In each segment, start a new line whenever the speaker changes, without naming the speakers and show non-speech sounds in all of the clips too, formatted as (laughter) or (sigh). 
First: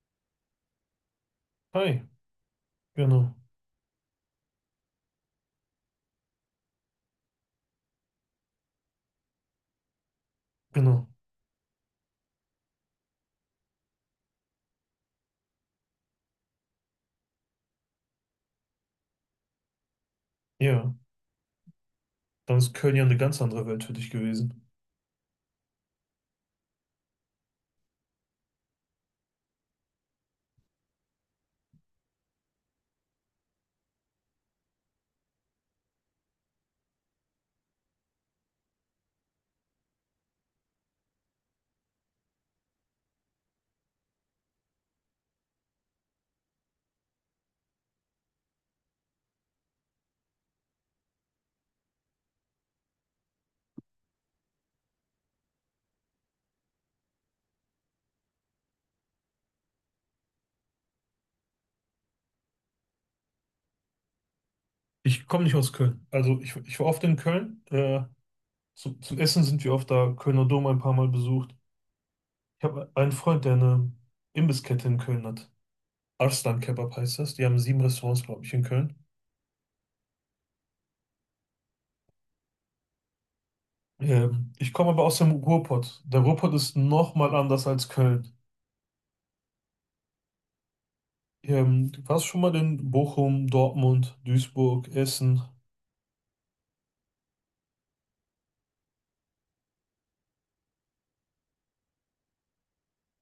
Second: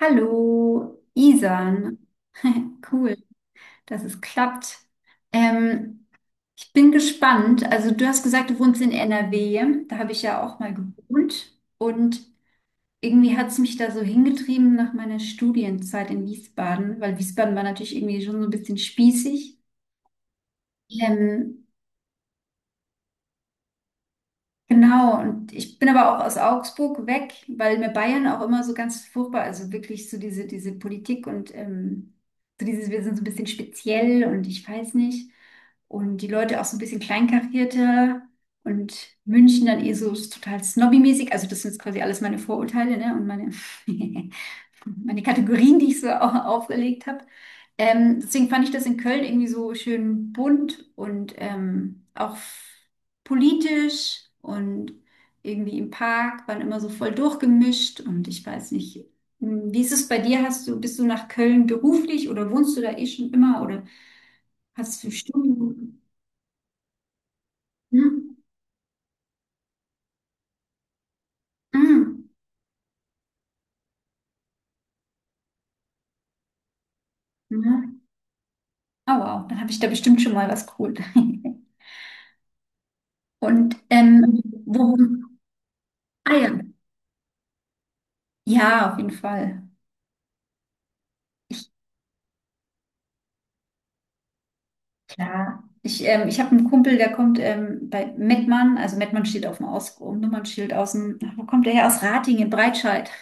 Hallo, Isan.
Hi,
Cool,
genau,
dass es klappt. Ähm, ich bin gespannt. Also du hast gesagt, du wohnst in NRW. Da habe ich ja auch mal
genau.
gewohnt. Und irgendwie hat es mich da so hingetrieben nach meiner Studienzeit in Wiesbaden, weil Wiesbaden war natürlich irgendwie schon so ein bisschen spießig.
Ja,
Ähm,
dann ist Köln ja eine ganz andere Welt für dich gewesen.
Genau, und ich bin aber auch aus Augsburg weg, weil mir Bayern auch immer so ganz furchtbar, also wirklich so diese Politik und so dieses, wir sind so ein bisschen speziell und ich weiß nicht. Und die Leute auch so ein bisschen kleinkarierter und München dann eh so total snobby-mäßig. Also das sind jetzt quasi alles meine Vorurteile, ne? Und meine. (laughs) Meine Kategorien, die ich so auch aufgelegt habe. Deswegen fand ich das in Köln irgendwie so schön bunt und auch politisch und irgendwie im Park waren immer so voll durchgemischt und ich weiß nicht, wie ist es bei dir? Bist du nach Köln beruflich oder wohnst du da eh schon immer oder hast du
Ich komme nicht aus
Stunden?
Köln. Also ich war oft in Köln.
Hm?
Zum Essen sind wir oft da, Kölner Dom ein paar Mal besucht.
Hm?
Ich habe einen Freund, der eine Imbisskette in Köln hat. Arslan Kebab heißt das. Die haben sieben
Hm?
Restaurants, glaube ich, in Köln.
Oh wow, dann habe ich da bestimmt schon mal was geholt. (laughs) Und
Ich komme
wo,
aber aus dem Ruhrpott. Der
ah ja,
Ruhrpott ist nochmal anders als Köln.
ja, auf jeden Fall. Ich,
Du warst schon mal in Bochum, Dortmund, Duisburg, Essen.
klar. Ich habe einen Kumpel, der kommt bei Mettmann, also Mettmann steht auf dem Aus Nummernschild aus dem, ach, wo kommt der her? Aus Ratingen in Breitscheid. (laughs)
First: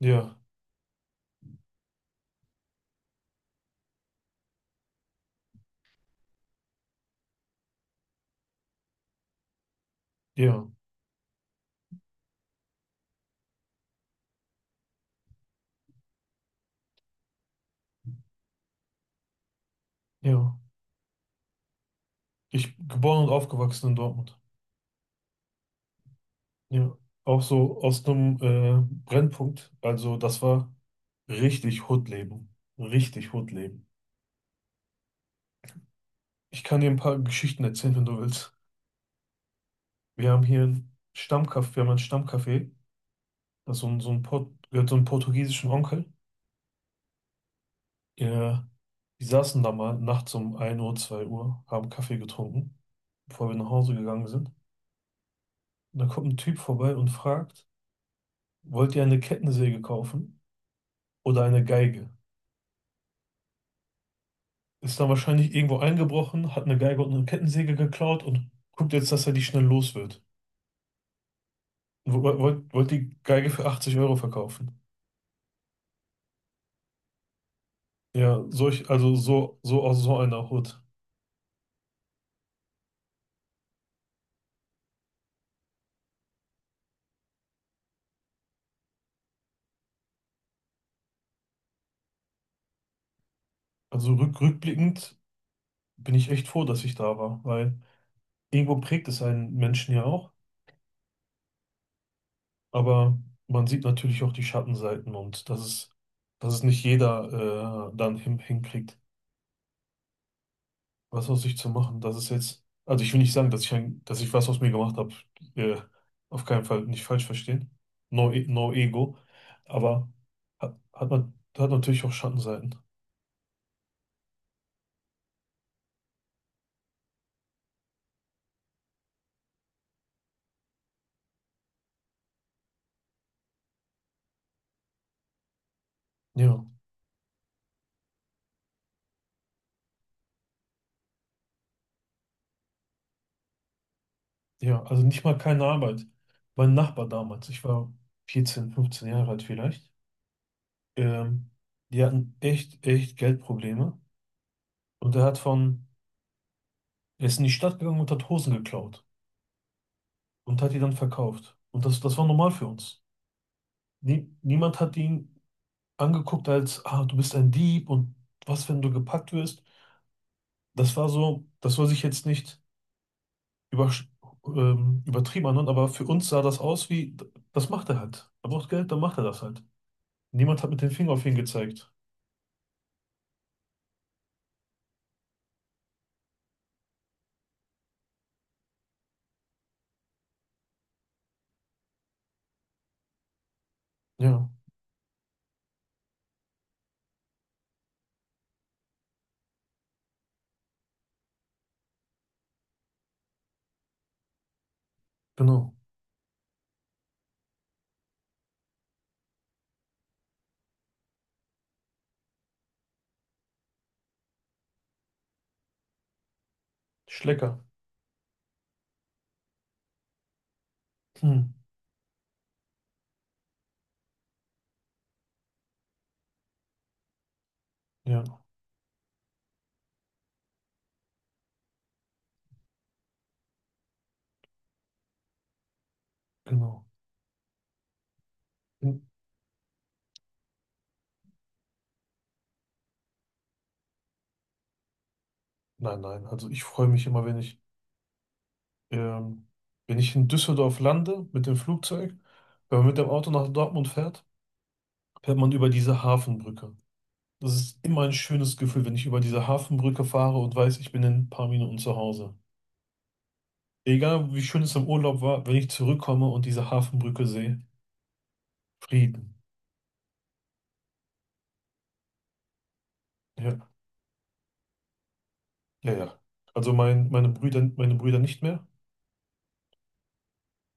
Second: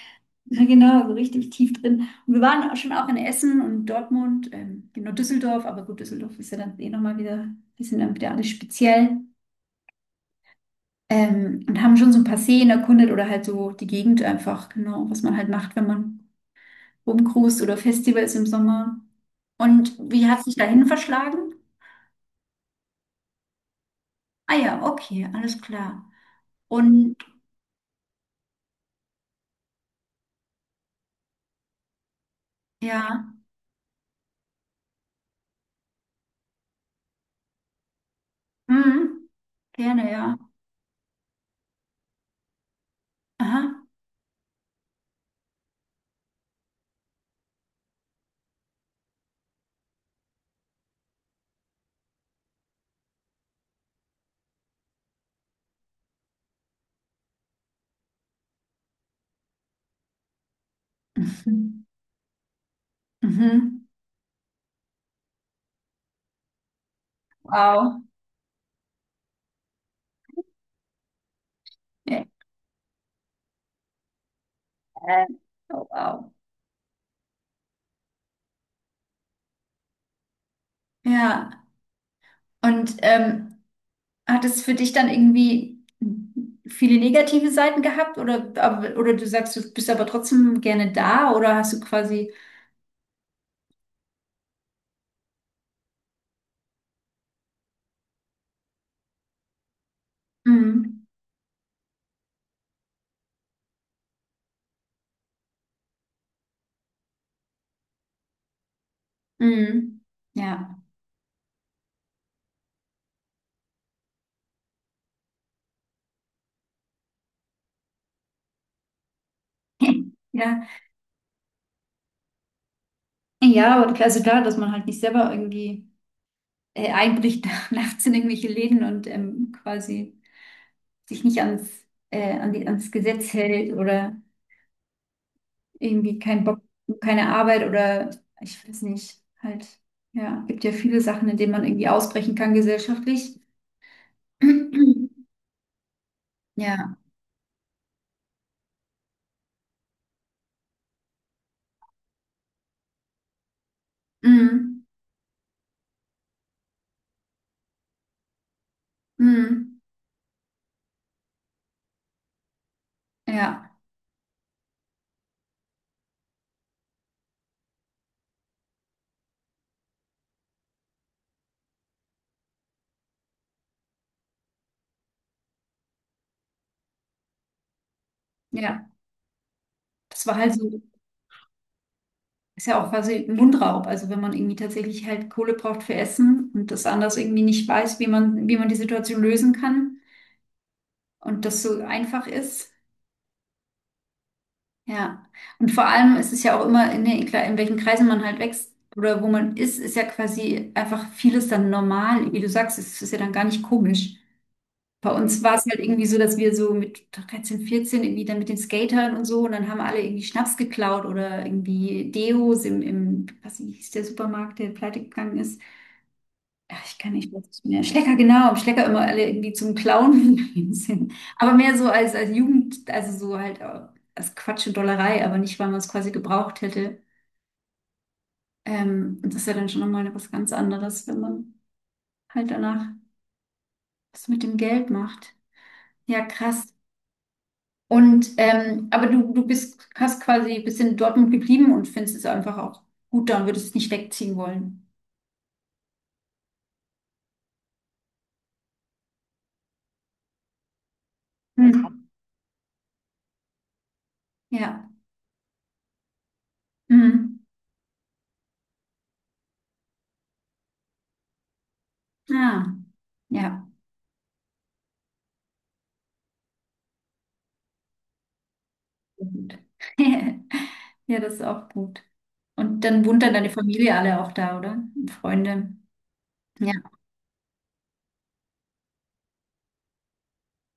Ja,
Ja, genau, so richtig tief drin. Und wir waren auch schon auch in Essen und Dortmund, genau Düsseldorf, aber gut, Düsseldorf ist ja dann eh nochmal wieder, die sind dann wieder alles speziell.
ja,
Und haben schon so ein paar Seen erkundet oder halt so die Gegend einfach, genau, was man halt macht, wenn man rumcruist oder Festivals im Sommer. Und wie hat sich
ja.
dahin verschlagen?
Ich geboren und aufgewachsen in Dortmund.
Ah ja, okay, alles klar.
Ja.
Und
Auch so aus einem Brennpunkt. Also das war richtig Hood-Leben.
ja,
Richtig Hood-Leben. Ich kann dir ein paar Geschichten erzählen, wenn du willst.
mhm, gerne,
Wir
ja.
haben hier einen Stammcafé, wir haben ein Stammcafé. Das ist so
Aha.
ein, gehört so einem portugiesischen Onkel. Ja, die saßen da mal nachts um 1 Uhr, 2 Uhr, haben Kaffee getrunken, bevor wir nach Hause gegangen sind. Und da kommt ein Typ vorbei und fragt, wollt ihr eine Kettensäge kaufen
(laughs)
oder eine
Mhm.
Geige?
Mhm.
Ist dann wahrscheinlich irgendwo eingebrochen, hat eine Geige und eine Kettensäge
Wow.
geklaut und guckt jetzt, dass er die schnell los wird.
Ja.
Wollt die Geige für 80 Euro verkaufen.
Oh, wow.
Ja, also so aus so einer Hut.
Ja, und hat es für dich dann irgendwie viele negative Seiten gehabt oder, oder du sagst, du bist aber trotzdem gerne da oder hast du quasi,
Also rückblickend bin ich echt froh, dass ich da war, weil irgendwo prägt es einen Menschen ja auch,
mhm,
aber man sieht natürlich auch die Schattenseiten und dass es nicht jeder dann hinkriegt,
mhm, ja.
was aus sich zu machen. Das ist jetzt, also ich will nicht sagen, dass ich was aus mir gemacht habe. Äh, auf keinen Fall nicht falsch verstehen. No, no ego. Aber
(laughs) Ja,
hat natürlich auch Schattenseiten.
ja, und also klar, dass man halt nicht selber irgendwie. Einbricht (laughs) nachts in irgendwelche Läden und quasi sich nicht ans, an die, ans Gesetz hält oder irgendwie keinen Bock,
Ja,
keine Arbeit oder ich weiß nicht, halt, ja, gibt ja viele Sachen, in denen man irgendwie ausbrechen kann gesellschaftlich.
ja, also nicht
(clears throat)
mal keine Arbeit. Mein
Ja,
Nachbar damals, ich war 14, 15 Jahre alt vielleicht, ähm, die hatten echt, echt Geldprobleme.
mm,
Und er ist in die Stadt gegangen und hat Hosen geklaut
mm,
und hat die dann verkauft. Und das war normal für uns.
ja,
Nie, niemand hat ihn angeguckt als, ah, du bist ein Dieb und was, wenn du gepackt wirst. Das war so, das soll sich jetzt nicht über, übertrieben anhören, aber für uns sah das aus wie, das macht er halt. Er braucht
ja,
Geld, dann macht er das halt.
das war halt
Niemand hat mit
so,
dem Finger auf ihn gezeigt.
ist ja auch quasi ein Mundraub, also wenn man irgendwie tatsächlich halt Kohle braucht für Essen und das anders irgendwie nicht weiß, wie man die Situation lösen kann und das so einfach ist.
Ja,
Ja, und vor allem ist es ja auch immer, in welchen Kreisen man halt wächst oder wo man ist, ist ja quasi einfach vieles dann normal. Wie du sagst, es ist ja dann gar nicht komisch. Bei uns war es
genau.
halt irgendwie so, dass wir so mit 13 14 irgendwie dann mit den Skatern und so und dann haben alle irgendwie Schnaps geklaut oder irgendwie Deos im was hieß der Supermarkt, der pleite gegangen ist. Ach, ich kann nicht
Schlecker.
mehr. Schlecker, genau. Im Schlecker immer alle irgendwie zum Clown (laughs) gegangen sind.
Hm.
Aber mehr so als, als Jugend, also so halt als Quatsch und Dollerei, aber nicht, weil man es quasi gebraucht hätte.
Ja,
Und das ist ja dann schon nochmal was ganz anderes, wenn man halt danach was mit dem Geld macht. Ja, krass.
genau.
Und
Hm.
aber du, hast quasi bist in Dortmund geblieben und findest es einfach auch gut da und würdest es nicht wegziehen wollen.
Nein, nein, also ich freue mich immer, ähm, wenn ich in Düsseldorf lande mit dem
Hm.
Flugzeug, wenn man mit dem Auto nach Dortmund fährt,
Ja.
fährt man über diese Hafenbrücke.
Hm.
Das ist immer ein schönes Gefühl, wenn ich über diese Hafenbrücke fahre und weiß, ich bin in ein paar Minuten zu Hause.
Ah. Ja.
Egal wie schön es im Urlaub war, wenn ich zurückkomme und diese Hafenbrücke sehe, Frieden.
Gut. (laughs) Ja, das ist auch gut. Und dann wohnt dann deine
Ja,
Familie alle auch da, oder? Und Freunde.
ja, ja. Also
Ja,
meine Brüder nicht mehr.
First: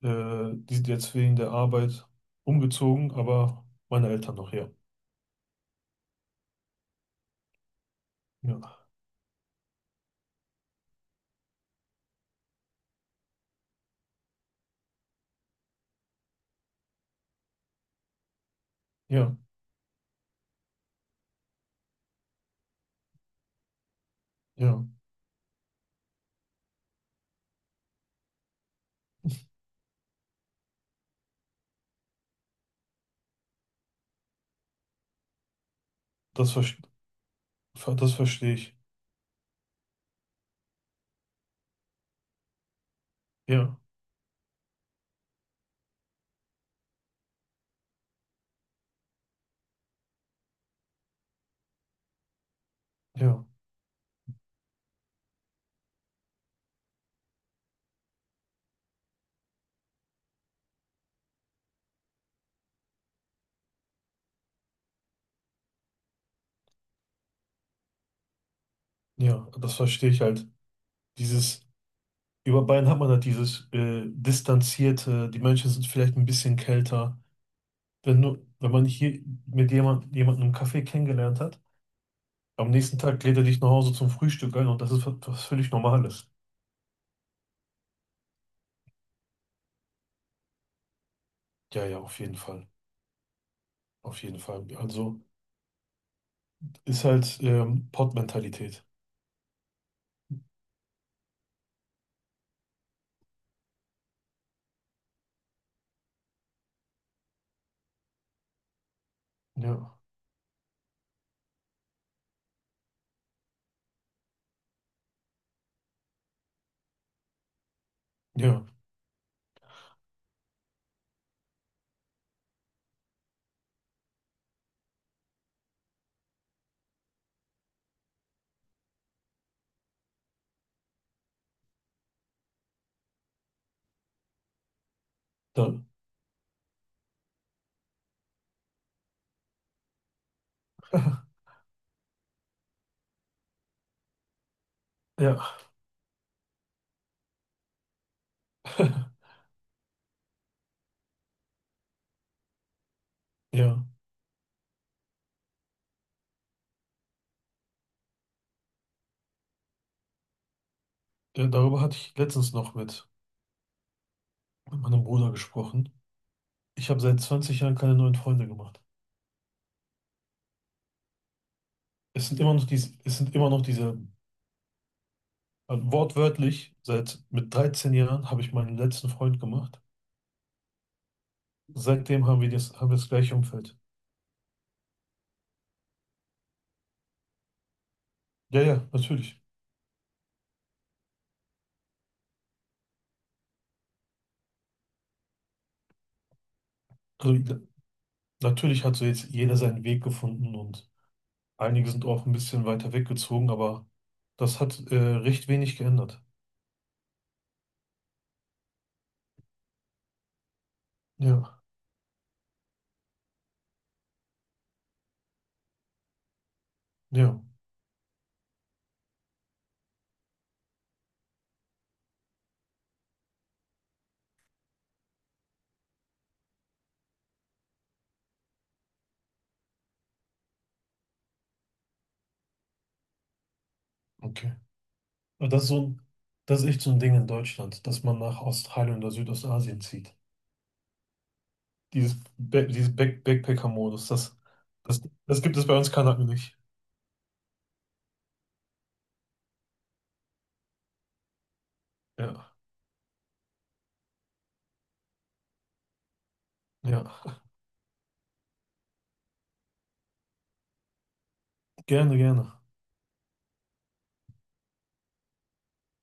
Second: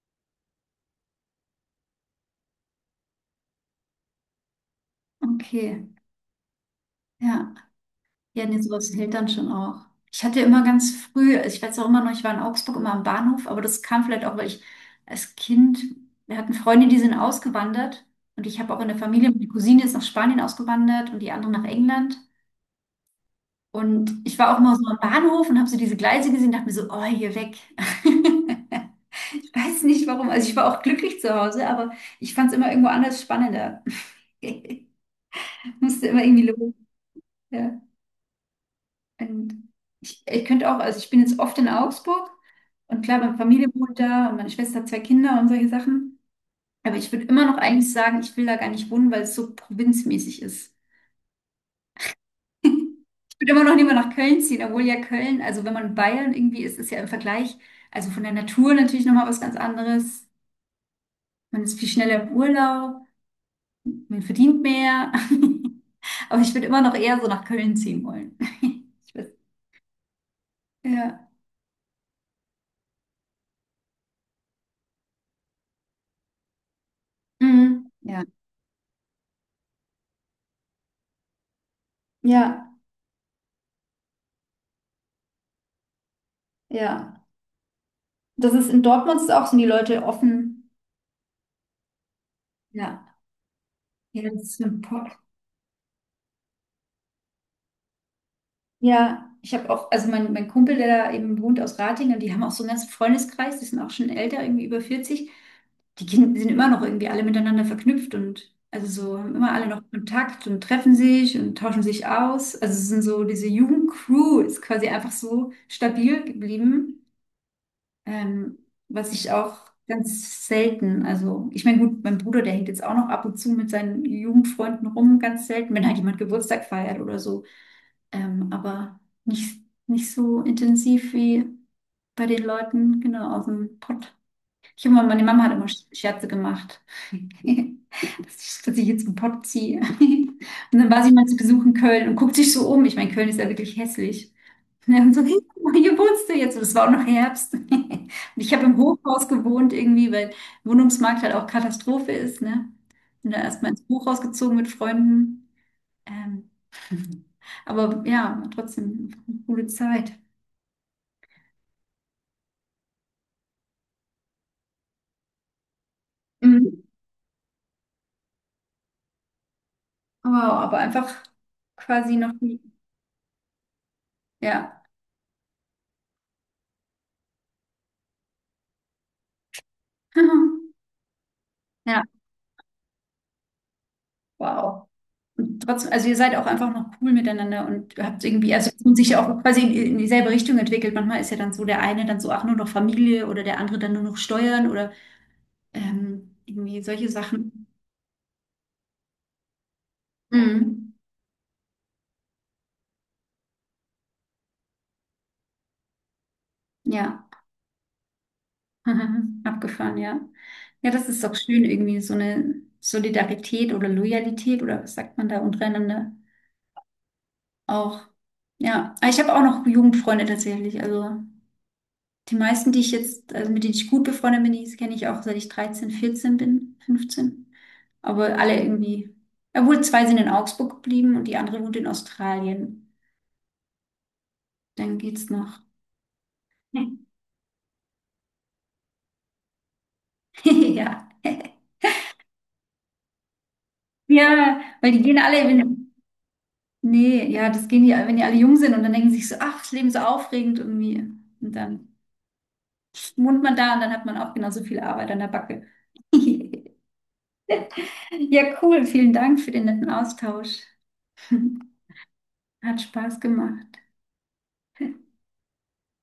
Die sind jetzt wegen der Arbeit umgezogen, aber meine Eltern noch, ja.
okay. Ja, ja, nee,
Ja,
sowas hält dann schon auch. Ich hatte immer ganz früh, also ich weiß auch immer noch, ich war in Augsburg immer am Bahnhof, aber das kam vielleicht auch, weil ich als Kind, wir hatten Freunde, die sind ausgewandert und ich habe auch in der Familie,
ja,
meine Cousine ist nach Spanien ausgewandert und die andere nach England. Und ich war auch immer so
ja.
am Bahnhof und habe so diese Gleise gesehen, dachte mir so, oh, hier weg. (laughs) (laughs) Weiß nicht warum. Also ich war auch glücklich zu Hause, aber ich fand es immer irgendwo anders spannender. (laughs) Musste immer irgendwie
Das,
los.
ver
Ja.
das verstehe ich.
Und ich könnte auch, also ich bin jetzt oft in Augsburg und klar, meine Familie
Ja,
wohnt da und meine Schwester hat zwei Kinder und solche Sachen. Aber ich würde immer noch eigentlich sagen, ich will da gar nicht wohnen, weil es so provinzmäßig ist.
ja,
Ich würde immer noch lieber nach Köln ziehen, obwohl ja Köln, also wenn man in Bayern irgendwie ist, ist ja im Vergleich, also von der Natur natürlich nochmal was ganz anderes. Man ist viel schneller im Urlaub. Man verdient mehr. (laughs) Aber ich würde immer noch eher so nach Köln ziehen wollen. (laughs) Ich weiß-
ja. Das verstehe ich halt.
Ja.
Dieses. Über Bayern hat man halt dieses Distanzierte, die Menschen sind vielleicht ein bisschen kälter.
Mhm.
Wenn
Ja.
du, wenn man hier mit jemandem im Café kennengelernt hat,
Ja,
am nächsten Tag lädt er dich nach Hause zum Frühstück ein und das ist was, was völlig Normales.
ja. Das ist in Dortmund ist auch, sind die Leute offen.
Ja, ja, auf jeden Fall.
Ja. Ja,
Auf jeden
das
Fall.
stimmt.
Also ist halt Pottmentalität.
Ja, ich habe auch, also mein Kumpel, der da eben wohnt aus Ratingen, die haben auch so einen ganzen Freundeskreis, die sind auch schon älter, irgendwie über 40, die Kinder sind immer noch irgendwie alle miteinander verknüpft und also so haben immer alle noch
Ja,
Kontakt und treffen sich und tauschen sich aus. Also es sind so, diese Jugendcrew ist quasi einfach so stabil geblieben, ähm,
ja,
was ich auch ganz selten, also ich meine, gut, mein Bruder, der hängt jetzt auch noch ab und zu mit seinen Jugendfreunden rum, ganz selten, wenn halt jemand Geburtstag feiert oder so aber nicht, nicht so intensiv wie bei den Leuten, genau, aus dem Pott. Ich habe immer, meine Mama hat immer
da,
Scherze gemacht, (laughs) dass ich jetzt einen Pott ziehe. (laughs) Und dann war sie mal zu Besuch in Köln und guckt sich so um. Ich meine, Köln ist ja wirklich hässlich. (laughs) Ja, und so, hey,
ja,
guck mal, hier wohnst du jetzt. Und es war auch noch Herbst. (laughs) Und ich habe im Hochhaus gewohnt irgendwie, weil Wohnungsmarkt halt auch Katastrophe ist, ne? Bin da erstmal ins
ja.
Hochhaus gezogen mit Freunden. Ähm, (laughs) aber ja, trotzdem einfach eine coole Zeit.
Ja, darüber hatte ich letztens noch mit meinem Bruder gesprochen.
Mhm.
Ich habe seit 20 Jahren keine neuen Freunde gemacht.
Wow, aber einfach quasi
Es
noch
sind immer
nie.
noch diese,
Ja.
Also wortwörtlich, seit mit 13 Jahren habe ich meinen letzten Freund gemacht.
(laughs) Ja,
Seitdem haben wir das gleiche Umfeld.
wow. Und trotzdem, also ihr seid auch einfach noch cool miteinander und habt irgendwie,
Ja,
also
ja,
und sich ja auch
natürlich.
quasi in dieselbe Richtung entwickelt. Manchmal ist ja dann so der eine dann so, ach, nur noch Familie oder der andere dann nur noch Steuern oder irgendwie solche
Also, ja,
Sachen.
natürlich hat so jetzt jeder seinen Weg gefunden und
Mhm.
einige sind auch ein bisschen weiter weggezogen, aber das hat recht wenig geändert.
Ja. (laughs) Aha, abgefahren, ja. Ja, das ist doch
Ja,
schön, irgendwie so eine Solidarität oder Loyalität oder was sagt man da untereinander
ja,
auch. Ja, aber ich habe auch noch Jugendfreunde tatsächlich. Also die meisten, die ich jetzt, also mit denen ich gut befreundet bin, die kenne ich auch seit ich 13, 14 bin, 15. Aber alle irgendwie, obwohl zwei sind in Augsburg geblieben und die andere wohnt in Australien.
okay.
Dann geht's
Aber
noch.
das ist echt so ein
(laughs)
Ding in Deutschland, dass man nach Australien oder Südostasien zieht.
Ja.
Dieses, dieses Backpacker-Modus, das,
Ja, weil die
das,
gehen alle
das gibt es bei
in
uns Kanaken nicht.
Nee, ja, das gehen die, wenn die alle jung sind und dann denken sie sich so, ach, das Leben ist so aufregend irgendwie. Und dann
Ja,
wohnt man da und dann hat man auch genauso viel Arbeit an der Backe. (laughs)
ja.
Ja, cool. Vielen Dank für den netten Austausch. (laughs)
Gerne, gerne.
Hat Spaß gemacht.